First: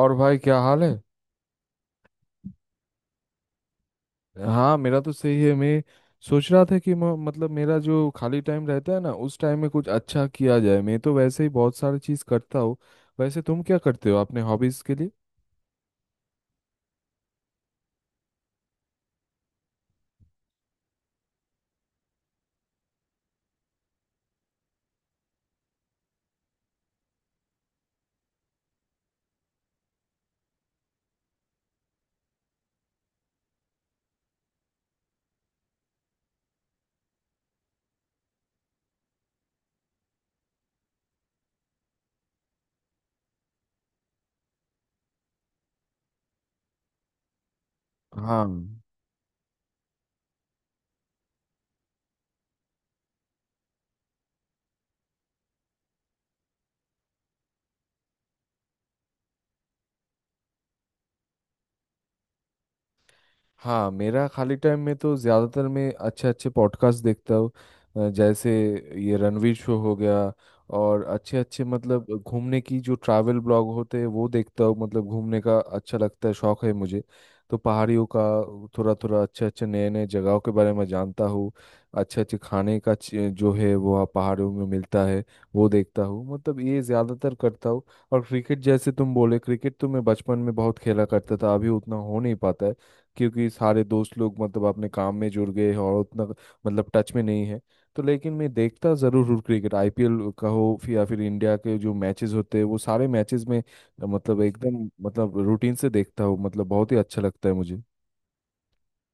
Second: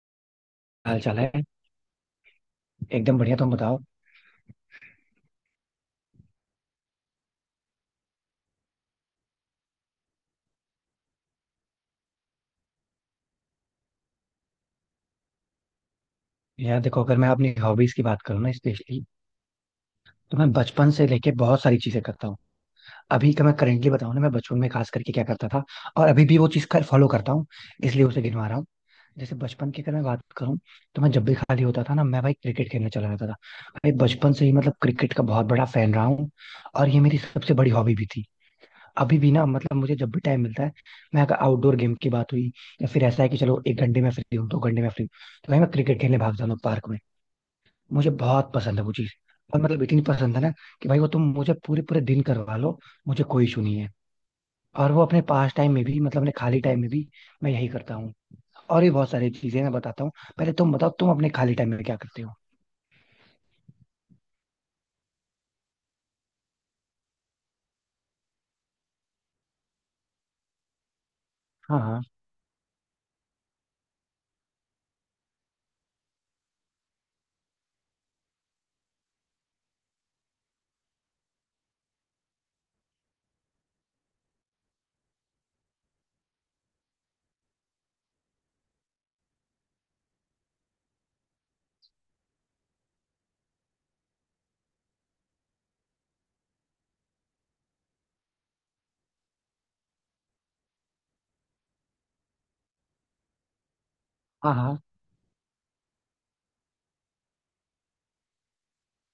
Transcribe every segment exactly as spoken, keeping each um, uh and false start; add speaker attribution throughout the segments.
Speaker 1: और भाई क्या हाल है।
Speaker 2: हाल चाल है। एकदम बढ़िया, तुम बताओ।
Speaker 1: हाँ, मेरा तो सही है। मैं सोच रहा था कि म, मतलब मेरा जो खाली टाइम रहता है ना, उस टाइम में कुछ अच्छा किया जाए। मैं तो वैसे ही बहुत सारी चीज़ करता हूँ। वैसे तुम क्या करते हो अपने हॉबीज़ के लिए?
Speaker 2: यार देखो, अगर मैं अपनी हॉबीज की बात करूँ ना स्पेशली, तो मैं बचपन से लेके बहुत सारी चीजें करता हूँ। अभी का मैं करेंटली बताऊँ ना, मैं बचपन में खास करके क्या करता था और अभी भी वो चीज कर फॉलो करता हूँ, इसलिए उसे गिनवा रहा हूँ। जैसे बचपन की अगर मैं बात करूँ, तो मैं जब भी खाली होता था ना, मैं भाई क्रिकेट खेलने चला जाता था। भाई बचपन से ही मतलब क्रिकेट का बहुत बड़ा फैन रहा हूँ, और ये मेरी सबसे बड़ी हॉबी भी थी। अभी भी ना मतलब मुझे जब भी टाइम मिलता है, मैं अगर आउटडोर गेम की बात हुई, या फिर ऐसा है कि चलो एक घंटे में फ्री हूँ दो घंटे में फ्री हूँ, तो भाई मैं क्रिकेट खेलने भाग जाता हूँ पार्क में। मुझे
Speaker 1: हाँ
Speaker 2: बहुत पसंद है वो चीज। और मतलब इतनी पसंद है ना, कि भाई वो तुम मुझे पूरे पूरे दिन करवा लो, मुझे कोई इशू नहीं है। और वो अपने पास टाइम में भी मतलब अपने खाली टाइम में भी मैं यही करता हूँ। और भी बहुत सारी चीजें मैं बताता हूँ, पहले तुम बताओ तुम अपने खाली टाइम में क्या करते हो।
Speaker 1: हाँ, मेरा खाली टाइम में तो ज़्यादातर मैं अच्छे अच्छे पॉडकास्ट देखता हूँ। अ, जैसे ये रणवीर शो हो गया, और अच्छे अच्छे
Speaker 2: हाँ, हाँ,
Speaker 1: मतलब घूमने की जो ट्रैवल ब्लॉग होते हैं वो देखता हूँ। मतलब घूमने का अच्छा लगता है, शौक है मुझे तो पहाड़ियों का। थोड़ा थोड़ा अच्छे अच्छे नए नए जगहों के बारे में जानता हूँ। अच्छे अच्छे खाने का ची- जो है वो वहाँ पहाड़ियों में मिलता है, वो देखता हूँ। मतलब ये ज़्यादातर करता हूँ। और क्रिकेट, जैसे तुम बोले, क्रिकेट तो मैं बचपन में बहुत खेला करता था, अभी उतना हो नहीं पाता है क्योंकि सारे दोस्त लोग मतलब अपने काम में जुड़ गए हैं और उतना मतलब टच में नहीं है। तो लेकिन मैं देखता ज़रूर हूँ, क्रिकेट आई पी एल का हो फिर- या फिर इंडिया के जो मैचेस होते हैं वो सारे मैचेस में अ, मतलब
Speaker 2: हाँ, हाँ।
Speaker 1: एकदम मतलब रूटीन से देखता हूँ। मतलब बहुत ही अच्छा लगता है मुझे।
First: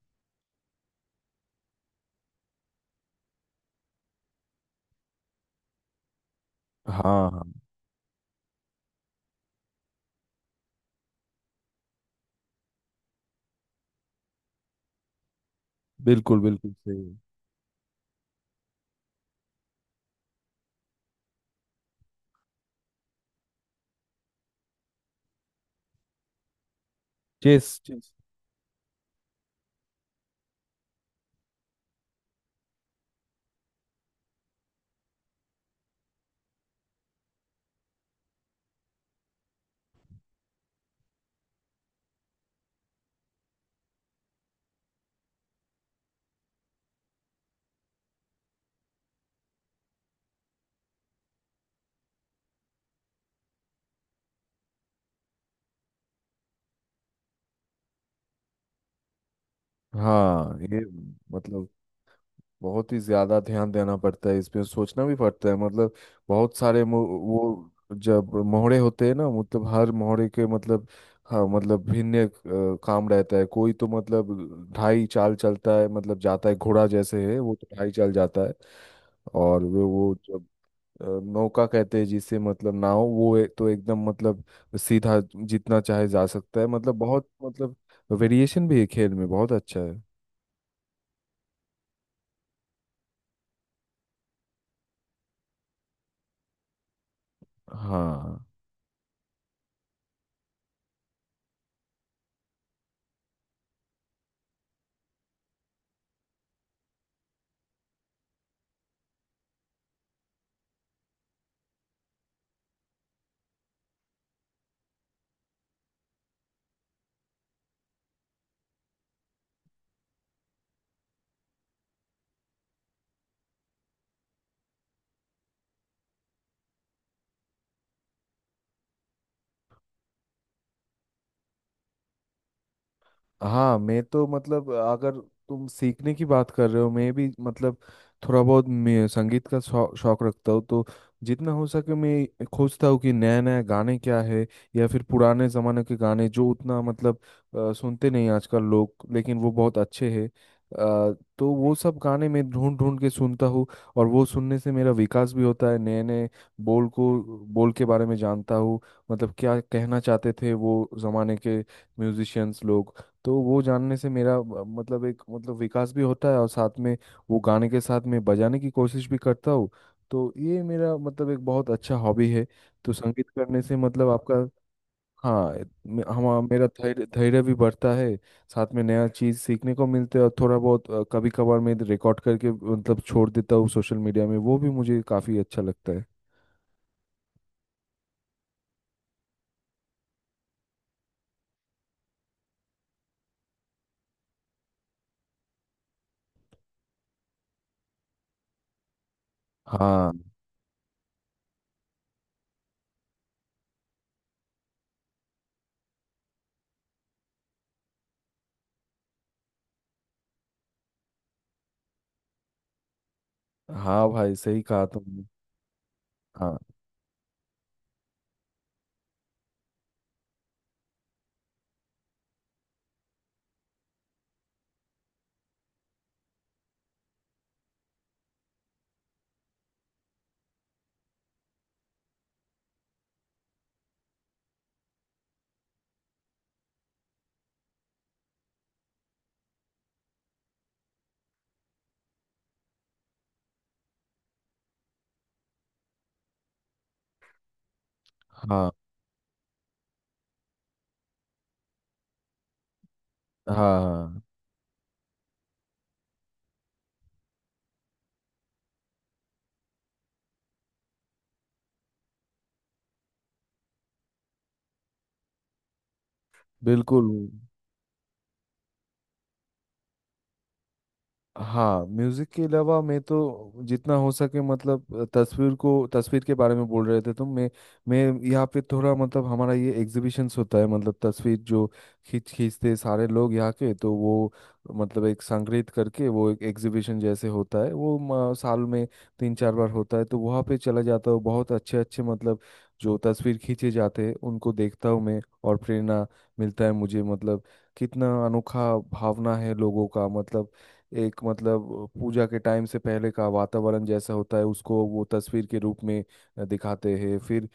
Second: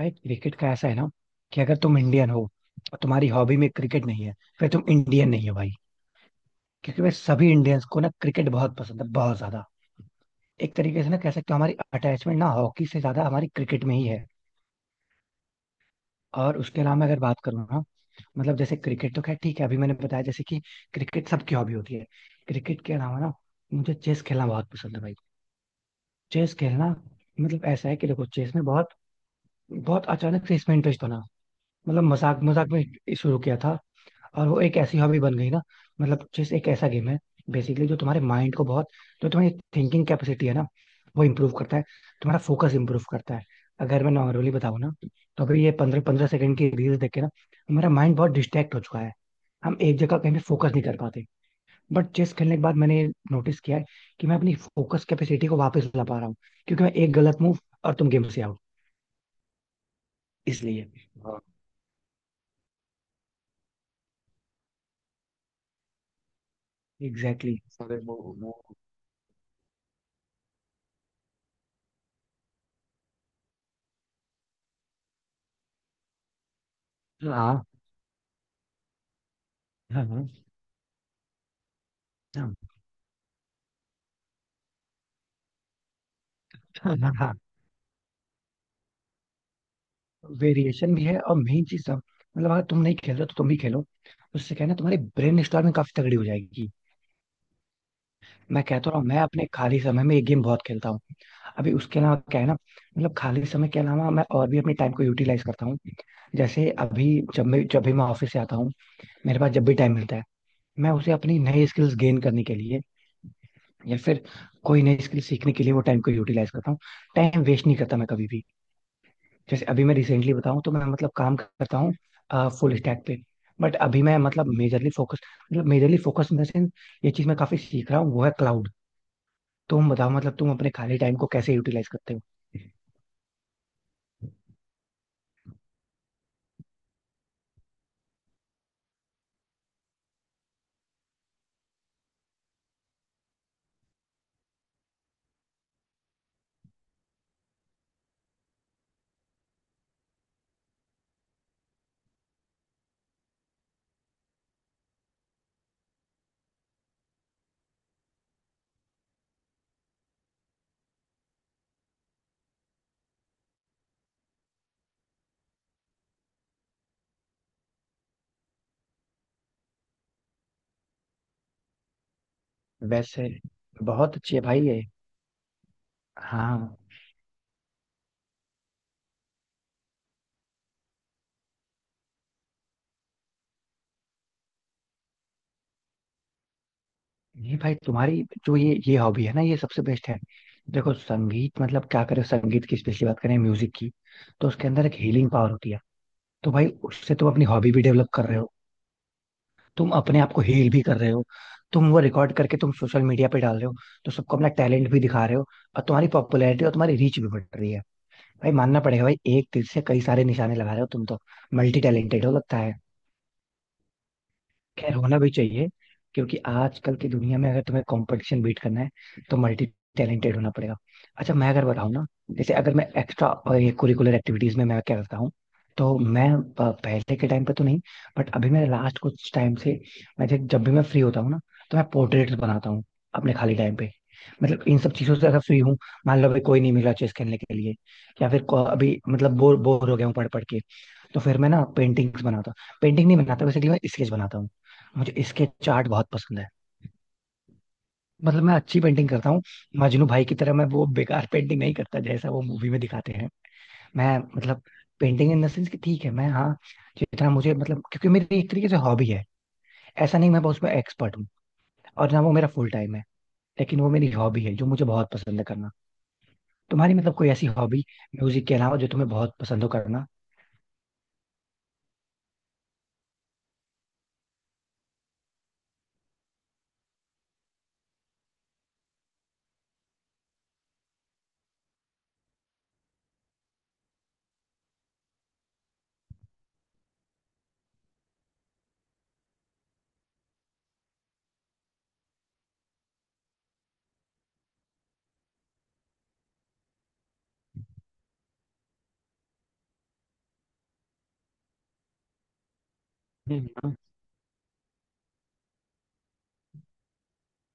Speaker 2: भाई क्रिकेट का ऐसा है ना, कि अगर तुम इंडियन हो और तुम्हारी हॉबी में क्रिकेट नहीं है, फिर तुम इंडियन नहीं हो भाई। क्योंकि मैं
Speaker 1: हाँ हाँ।
Speaker 2: सभी इंडियंस को ना क्रिकेट बहुत पसंद है, बहुत ज्यादा। एक तरीके से ना कह सकते हो हमारी अटैचमेंट ना हॉकी से ज्यादा हमारी क्रिकेट में ही है।
Speaker 1: बिल्कुल
Speaker 2: और
Speaker 1: बिल्कुल
Speaker 2: उसके अलावा मैं
Speaker 1: सही।
Speaker 2: अगर बात करूँ ना, मतलब जैसे क्रिकेट तो खैर ठीक है, अभी मैंने बताया जैसे कि क्रिकेट सबकी हॉबी होती है। क्रिकेट के अलावा ना मुझे चेस खेलना बहुत पसंद है भाई। चेस खेलना, मतलब
Speaker 1: चेस
Speaker 2: ऐसा है कि
Speaker 1: चेस।
Speaker 2: देखो चेस में बहुत, बहुत अचानक से इसमें इंटरेस्ट बना। मतलब मजाक मजाक में शुरू किया था, और वो एक ऐसी हॉबी बन गई ना। मतलब चेस एक ऐसा गेम है बेसिकली जो तुम्हारे माइंड को बहुत, जो तुम्हारी थिंकिंग कैपेसिटी है ना, वो इम्प्रूव करता है। तुम्हारा फोकस इम्प्रूव करता है। अगर मैं नॉर्मली बताऊँ ना, तो अभी ये पंद्रह पंद्रह सेकंड की रील्स देख के ना हमारा माइंड बहुत डिस्ट्रैक्ट हो चुका है। हम एक जगह कहीं पे फोकस नहीं कर पाते। बट चेस खेलने के बाद मैंने नोटिस किया है कि मैं अपनी फोकस कैपेसिटी को वापस ला पा रहा हूँ। क्योंकि मैं एक गलत मूव और तुम गेम से आउट।
Speaker 1: हाँ ये
Speaker 2: इसलिए
Speaker 1: मतलब बहुत ही ज्यादा ध्यान देना पड़ता है इसमें, सोचना भी पड़ता है। मतलब बहुत सारे मो-
Speaker 2: एग्जैक्टली
Speaker 1: वो
Speaker 2: exactly।
Speaker 1: जब मोहरे होते हैं ना, मतलब हर मोहरे के मतलब, हाँ मतलब भिन्न अ, काम रहता है। कोई तो मतलब ढाई चाल चलता है, मतलब जाता है, घोड़ा जैसे है वो
Speaker 2: हाँ,
Speaker 1: तो ढाई चाल जाता है। और वे वो
Speaker 2: हाँ,
Speaker 1: जब अ, नौका कहते हैं जिसे,
Speaker 2: हाँ,
Speaker 1: मतलब नाव, वो ए- तो एकदम मतलब सीधा जितना चाहे जा सकता है। मतलब बहुत
Speaker 2: हाँ।
Speaker 1: मतलब वेरिएशन भी है, खेल में बहुत अच्छा है।
Speaker 2: वेरिएशन भी है, और मेन चीज सब, मतलब अगर तुम नहीं खेल रहे हो तो तुम भी खेलो। उससे क्या है ना, तुम्हारी ब्रेन स्टॉर्मिंग काफी तगड़ी हो जाएगी।
Speaker 1: हाँ
Speaker 2: मैं कहता रहा हूँ मैं अपने खाली समय में ये गेम बहुत खेलता हूँ। अभी उसके अलावा क्या है ना, मतलब खाली समय के अलावा मैं और भी अपने टाइम को यूटिलाइज करता हूँ। जैसे अभी, जब मैं जब भी मैं ऑफिस से आता हूँ, मेरे पास जब भी टाइम मिलता है, मैं उसे अपनी नई स्किल्स गेन करने के लिए या फिर कोई नई स्किल सीखने के लिए वो टाइम को यूटिलाइज करता हूँ। टाइम वेस्ट नहीं करता मैं कभी भी। जैसे अभी मैं रिसेंटली बताऊं, तो मैं मतलब काम करता हूँ फुल स्टैक पे। बट अभी मैं मतलब मेजरली फोकस मतलब majorly focus in the sense, ये चीज मैं काफी सीख रहा हूँ वो है क्लाउड। तुम बताओ मतलब तुम अपने खाली टाइम को कैसे यूटिलाइज करते हो।
Speaker 1: हाँ, मैं तो मतलब, अगर तुम सीखने की बात कर रहे हो, मैं भी मतलब थोड़ा बहुत मैं संगीत का शौ, शौक रखता हूँ। तो जितना हो सके मैं खोजता हूँ कि नया नया गाने क्या है, या फिर पुराने ज़माने के गाने जो उतना मतलब अ, सुनते नहीं आजकल लोग, लेकिन वो बहुत अच्छे हैं। अ, तो वो सब गाने मैं ढूंढ ढूंढ के सुनता हूँ, और वो सुनने से मेरा विकास भी होता है। नए नए बोल को, बोल के बारे में जानता हूँ, मतलब क्या कहना चाहते थे वो ज़माने के म्यूजिशियंस लोग। तो वो जानने से मेरा अ, मतलब एक मतलब विकास भी होता है, और साथ में वो गाने के साथ में बजाने की कोशिश भी करता हूँ। तो ये मेरा मतलब एक बहुत अच्छा हॉबी है। तो संगीत
Speaker 2: वैसे
Speaker 1: करने से मतलब
Speaker 2: बहुत अच्छी है
Speaker 1: आपका,
Speaker 2: भाई ये।
Speaker 1: हाँ मे- हम
Speaker 2: हाँ।
Speaker 1: मेरा धैर्य धैर्य भी बढ़ता है। साथ में नया चीज़ सीखने को मिलता है, और थोड़ा बहुत अ, कभी कभार मैं रिकॉर्ड करके मतलब छोड़ देता हूँ सोशल मीडिया में, वो भी मुझे काफ़ी अच्छा लगता है।
Speaker 2: नहीं भाई, तुम्हारी जो ये ये हॉबी है ना, ये सबसे बेस्ट है। देखो संगीत, मतलब क्या करें, संगीत की स्पेशली बात करें म्यूजिक की, तो उसके अंदर एक हीलिंग पावर होती है। तो भाई उससे तुम अपनी हॉबी भी डेवलप कर रहे हो, तुम
Speaker 1: हाँ
Speaker 2: अपने आप को हील भी कर रहे हो, तुम वो रिकॉर्ड करके तुम सोशल मीडिया पे डाल रहे हो, तो सबको अपना टैलेंट भी दिखा रहे हो, और तुम्हारी पॉपुलैरिटी और तुम्हारी रीच भी बढ़ रही है। भाई मानना पड़ेगा, भाई एक तीर से कई सारे निशाने लगा रहे हो तुम तो। मल्टी टैलेंटेड हो लगता है।
Speaker 1: हाँ, भाई सही कहा
Speaker 2: खैर होना
Speaker 1: तुमने।
Speaker 2: भी चाहिए, क्योंकि
Speaker 1: हाँ
Speaker 2: आजकल की दुनिया में अगर तुम्हें कंपटीशन बीट करना है तो मल्टी टैलेंटेड होना पड़ेगा। अच्छा मैं अगर बताऊँ ना, जैसे अगर मैं एक्स्ट्रा और ये कुरिकुलर एक्टिविटीज में मैं क्या करता हूँ, तो मैं अ, पहले के टाइम पे तो नहीं, बट अभी मेरे लास्ट कुछ टाइम से, मैं जब जब भी मैं फ्री होता हूँ ना, तो मैं पोर्ट्रेट्स बनाता हूँ अपने खाली टाइम पे। मतलब इन सब चीजों से अगर फ्री हूँ, मान लो अभी कोई नहीं मिला चेस खेलने के लिए, या फिर को- अभी मतलब बोर बोर हो गया हूँ पढ़ पढ़ के, तो फिर मैं ना पेंटिंग्स बनाता हूँ। पेंटिंग नहीं बनाता बेसिकली, मैं स्केच बनाता हूँ। मुझे स्केच आर्ट बहुत पसंद है, मतलब मैं
Speaker 1: हाँ।
Speaker 2: अच्छी पेंटिंग करता हूँ। मजनू भाई की तरह मैं वो बेकार पेंटिंग नहीं करता जैसा वो मूवी में दिखाते हैं।
Speaker 1: हाँ
Speaker 2: मैं
Speaker 1: हाँ।
Speaker 2: मतलब पेंटिंग इन द सेंस कि ठीक है मैं, हाँ, जितना मुझे मतलब, क्योंकि मेरी एक तरीके से हॉबी है। ऐसा नहीं मैं बहुत उसमें एक्सपर्ट हूँ और ना वो मेरा फुल टाइम है, लेकिन वो मेरी हॉबी है जो मुझे बहुत पसंद है करना। तुम्हारी
Speaker 1: बिल्कुल।
Speaker 2: मतलब कोई ऐसी हॉबी, म्यूजिक के अलावा, जो तुम्हें बहुत पसंद हो करना।
Speaker 1: हाँ, म्यूजिक के अलावा मैं तो जितना हो सके मतलब तस्वीर को, तस्वीर के बारे में बोल रहे थे तो मैं मैं यहाँ पे थोड़ा मतलब, हमारा ये एग्जीबिशंस होता है। मतलब तस्वीर जो खींच खींचते सारे लोग यहाँ के, तो वो मतलब एक संग्रहित करके वो एक एग्जीबिशन जैसे होता है वो, म, साल में तीन चार बार होता है। तो वहाँ पे चला जाता हूँ, बहुत अच्छे अच्छे मतलब जो तस्वीर खींचे जाते हैं उनको देखता हूँ मैं। और प्रेरणा मिलता है मुझे। मतलब कितना अनोखा भावना है लोगों का। मतलब एक मतलब पूजा के टाइम से पहले का
Speaker 2: हम्म,
Speaker 1: वातावरण जैसा होता है, उसको वो तस्वीर के रूप में दिखाते हैं। फिर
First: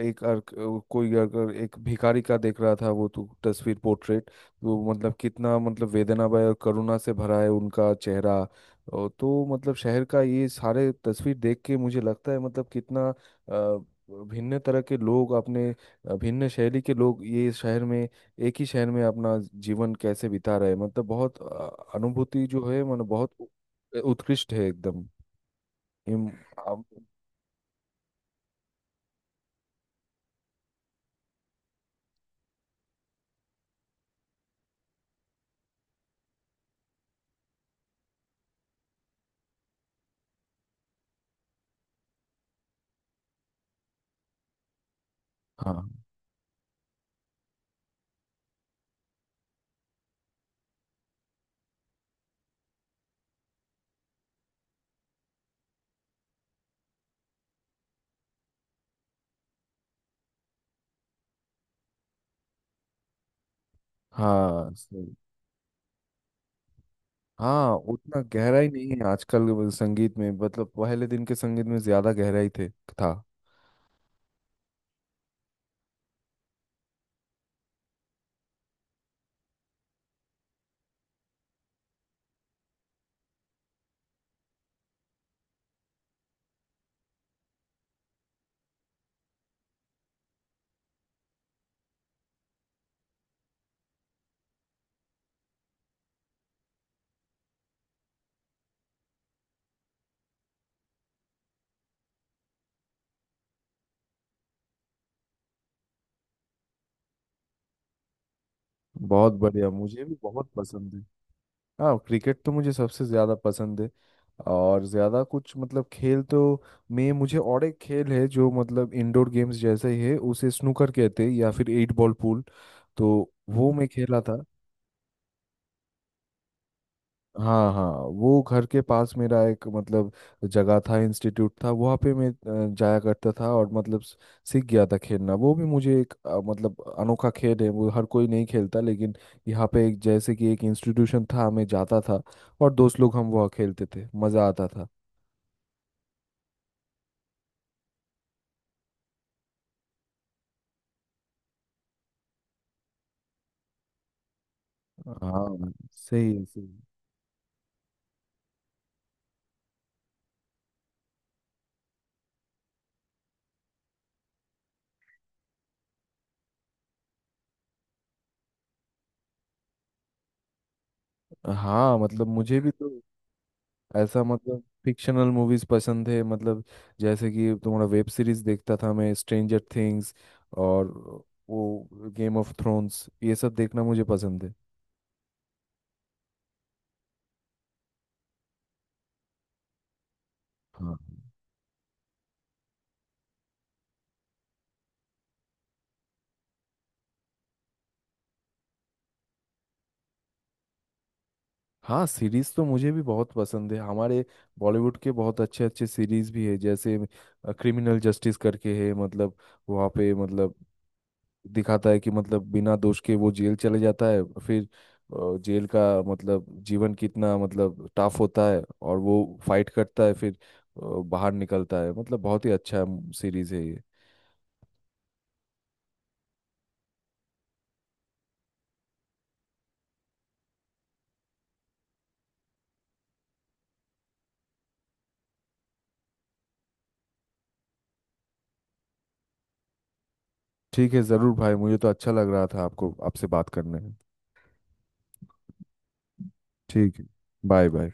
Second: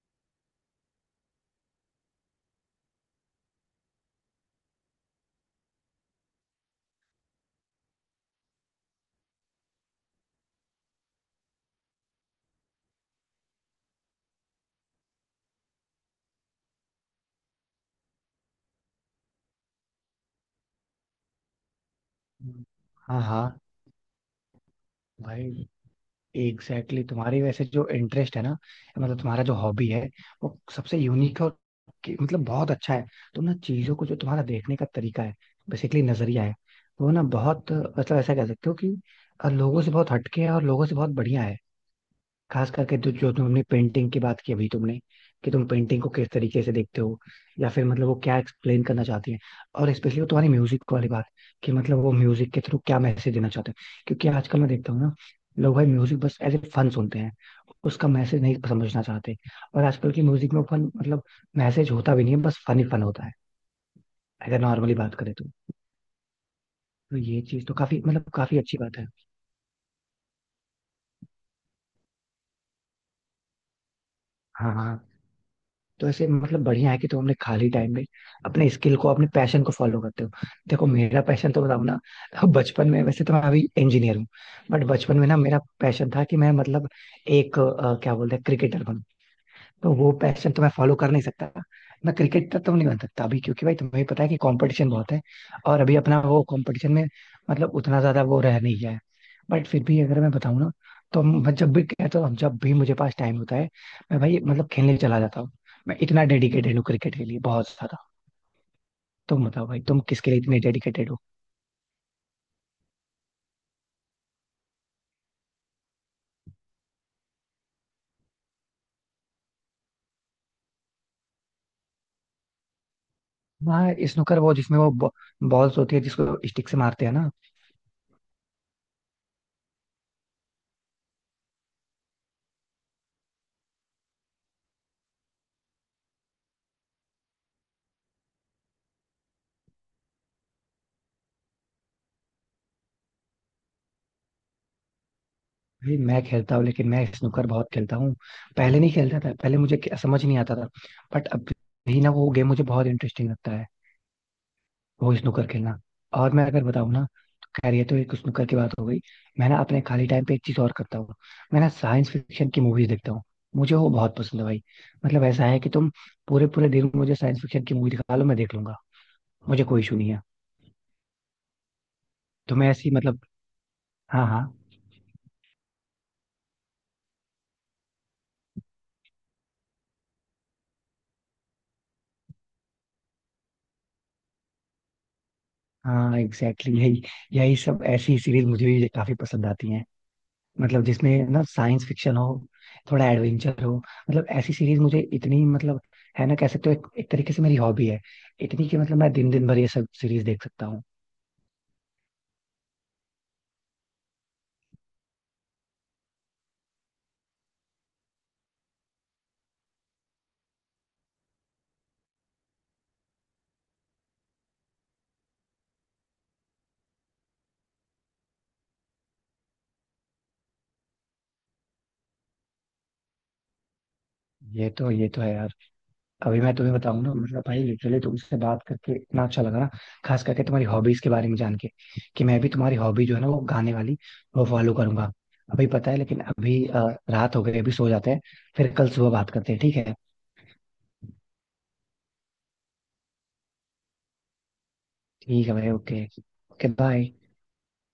Speaker 1: एक अर्क, कोई अगर एक भिखारी का देख रहा था वो, तो तस्वीर पोर्ट्रेट तो मतलब कितना मतलब वेदनामय और करुणा से भरा है उनका चेहरा। और तो मतलब शहर का ये सारे तस्वीर देख के मुझे लगता है मतलब कितना अ, भिन्न तरह के लोग अपने अ, भिन्न शैली के लोग ये शहर में, एक ही शहर में अपना जीवन कैसे बिता रहे। मतलब बहुत अ, अनुभूति जो है मतलब
Speaker 2: हाँ
Speaker 1: बहुत
Speaker 2: हाँ
Speaker 1: उ- उत्कृष्ट है एकदम।
Speaker 2: भाई
Speaker 1: इम,
Speaker 2: एग्जैक्टली
Speaker 1: अब-
Speaker 2: exactly, तुम्हारी वैसे जो इंटरेस्ट है ना, मतलब तुम्हारा जो हॉबी है, वो सबसे यूनिक है और कि- मतलब बहुत अच्छा है। तुम ना चीजों को जो तुम्हारा देखने का तरीका है बेसिकली, नजरिया है, वो ना बहुत मतलब ऐसा कह सकते हो कि अ, लोगों से बहुत हटके है और लोगों से बहुत बढ़िया है। खास करके तो जो तुमने पेंटिंग की बात की अभी तुमने, कि तुम
Speaker 1: हाँ
Speaker 2: पेंटिंग को किस तरीके से देखते हो, या फिर मतलब वो क्या एक्सप्लेन करना चाहती है, और स्पेशली वो तुम्हारी म्यूजिक वाली बात, कि मतलब वो म्यूजिक के थ्रू क्या मैसेज देना चाहते हैं। क्योंकि आजकल मैं देखता हूँ ना, लोग भाई म्यूजिक बस एज ए फन सुनते हैं, उसका मैसेज नहीं समझना चाहते। और आजकल की म्यूजिक में फन मतलब, मैसेज होता भी नहीं है बस फन ही फन होता है। अगर
Speaker 1: हाँ
Speaker 2: नॉर्मली बात
Speaker 1: सही।
Speaker 2: करें तो, तो ये चीज
Speaker 1: हाँ
Speaker 2: तो काफी
Speaker 1: उतना
Speaker 2: मतलब काफी
Speaker 1: गहराई
Speaker 2: अच्छी
Speaker 1: नहीं
Speaker 2: बात
Speaker 1: है
Speaker 2: है।
Speaker 1: आजकल वो संगीत में, मतलब पहले दिन के संगीत में ज्यादा गहराई थे था।
Speaker 2: हाँ, हाँ। तो ऐसे मतलब बढ़िया है कि तुम अपने खाली टाइम में अपने स्किल को अपने पैशन को फॉलो करते हो। देखो मेरा पैशन तो बताऊं ना, बचपन में, वैसे तो मैं अभी इंजीनियर हूँ, बट बचपन में ना मेरा पैशन था कि मैं मतलब एक अ, क्या बोलते हैं क्रिकेटर। तो वो पैशन तो मैं फॉलो कर नहीं सकता, मैं क्रिकेटर तो नहीं बन सकता अभी, क्योंकि भाई तुम्हें पता है कि कंपटीशन बहुत है। और अभी अपना वो कंपटीशन में मतलब उतना ज्यादा वो रह नहीं गया है। बट फिर भी अगर मैं बताऊँ ना, तो मैं जब भी कहता हूँ जब भी मुझे पास टाइम होता है मैं भाई मतलब खेलने चला जाता हूँ। मैं इतना डेडिकेटेड हूँ क्रिकेट के लिए, बहुत ज्यादा।
Speaker 1: बहुत
Speaker 2: तुम बताओ
Speaker 1: बढ़िया,
Speaker 2: भाई तुम
Speaker 1: मुझे भी
Speaker 2: किसके लिए
Speaker 1: बहुत
Speaker 2: इतने
Speaker 1: पसंद है।
Speaker 2: डेडिकेटेड हो।
Speaker 1: हाँ, क्रिकेट तो मुझे सबसे ज़्यादा पसंद है। और ज़्यादा कुछ मतलब खेल तो, मैं मुझे और एक खेल है जो मतलब इंडोर गेम्स जैसा ही है, उसे स्नूकर कहते हैं या फिर एट बॉल पूल। तो वो मैं
Speaker 2: हाँ
Speaker 1: खेला
Speaker 2: स्नूकर,
Speaker 1: था।
Speaker 2: वो जिसमें वो बॉल्स होती है जिसको स्टिक से मारते हैं ना।
Speaker 1: हाँ हाँ, वो घर के पास मेरा एक मतलब जगह था, इंस्टीट्यूट था, वहाँ पे मैं अ, जाया करता था, और मतलब स- सीख गया था खेलना। वो भी मुझे एक अ, मतलब अनोखा खेल है वो, हर कोई नहीं खेलता, लेकिन यहाँ पे एक जैसे कि एक इंस्टीट्यूशन था, मैं जाता था और दोस्त लोग हम वहाँ खेलते थे, मज़ा आता था।
Speaker 2: भाई मैं खेलता हूँ लेकिन मैं स्नूकर बहुत खेलता हूँ। पहले नहीं खेलता था, पहले मुझे खे- समझ नहीं आता था। बट अब भी ना वो गेम मुझे बहुत इंटरेस्टिंग लगता है, वो स्नूकर
Speaker 1: हाँ
Speaker 2: खेलना। और
Speaker 1: सही है
Speaker 2: मैं अगर
Speaker 1: सही।
Speaker 2: बताऊँ ना, खैर ये तो एक स्नूकर की बात हो गई, मैं ना अपने खाली टाइम पे एक चीज और करता हूँ, मैं ना साइंस फिक्शन की मूवीज देखता हूँ। मुझे वो बहुत पसंद है भाई। मतलब ऐसा है कि तुम पूरे पूरे दिन मुझे साइंस फिक्शन की मूवी दिखा लो मैं देख लूंगा, मुझे कोई इशू नहीं है।
Speaker 1: है। हाँ मतलब
Speaker 2: तो
Speaker 1: मुझे
Speaker 2: मैं
Speaker 1: भी तो
Speaker 2: ऐसी मतलब,
Speaker 1: ऐसा
Speaker 2: हाँ, हाँ,
Speaker 1: मतलब फिक्शनल मूवीज पसंद है। मतलब जैसे कि तुम्हारा वेब सीरीज, देखता था मैं स्ट्रेंजर थिंग्स, और वो गेम ऑफ थ्रोन्स, ये सब देखना मुझे पसंद है।
Speaker 2: हाँ एग्जैक्टली exactly, यही यही सब ऐसी सीरीज मुझे भी काफी पसंद आती हैं। मतलब जिसमें
Speaker 1: हाँ
Speaker 2: ना साइंस फिक्शन हो, थोड़ा एडवेंचर हो, मतलब ऐसी सीरीज मुझे इतनी मतलब है ना, कह सकते हो एक, एक तरीके से मेरी हॉबी है, इतनी कि मतलब मैं दिन दिन भर ये सब सीरीज देख सकता हूँ।
Speaker 1: हाँ, सीरीज तो मुझे भी बहुत पसंद है। हमारे बॉलीवुड के बहुत अच्छे अच्छे सीरीज भी है, जैसे क्रिमिनल जस्टिस करके है, मतलब वहाँ पे मतलब दिखाता है कि मतलब बिना दोष के वो जेल चले जाता है, फिर अ, जेल का मतलब जीवन कितना मतलब टफ होता है, और वो फाइट करता है, फिर अ, बाहर निकलता है। मतलब बहुत ही अच्छा सीरीज है ये।
Speaker 2: ये तो ये तो है यार। अभी मैं तुम्हें बताऊं ना, मतलब भाई लिटरली तुमसे बात करके इतना अच्छा लगा ना, खास करके तुम्हारी हॉबीज के बारे में जान के, कि मैं भी तुम्हारी हॉबी जो है ना वो गाने वाली वो फॉलो करूंगा। अभी पता है लेकिन अभी अ, रात हो गई, अभी सो जाते हैं, फिर कल सुबह बात करते हैं ठीक है।
Speaker 1: ठीक है ज़रूर भाई, मुझे तो अच्छा लग रहा था आपको, आपसे बात करने में।
Speaker 2: ठीक है भाई, ओके। ओके
Speaker 1: ठीक है,
Speaker 2: बाय।
Speaker 1: Bye bye.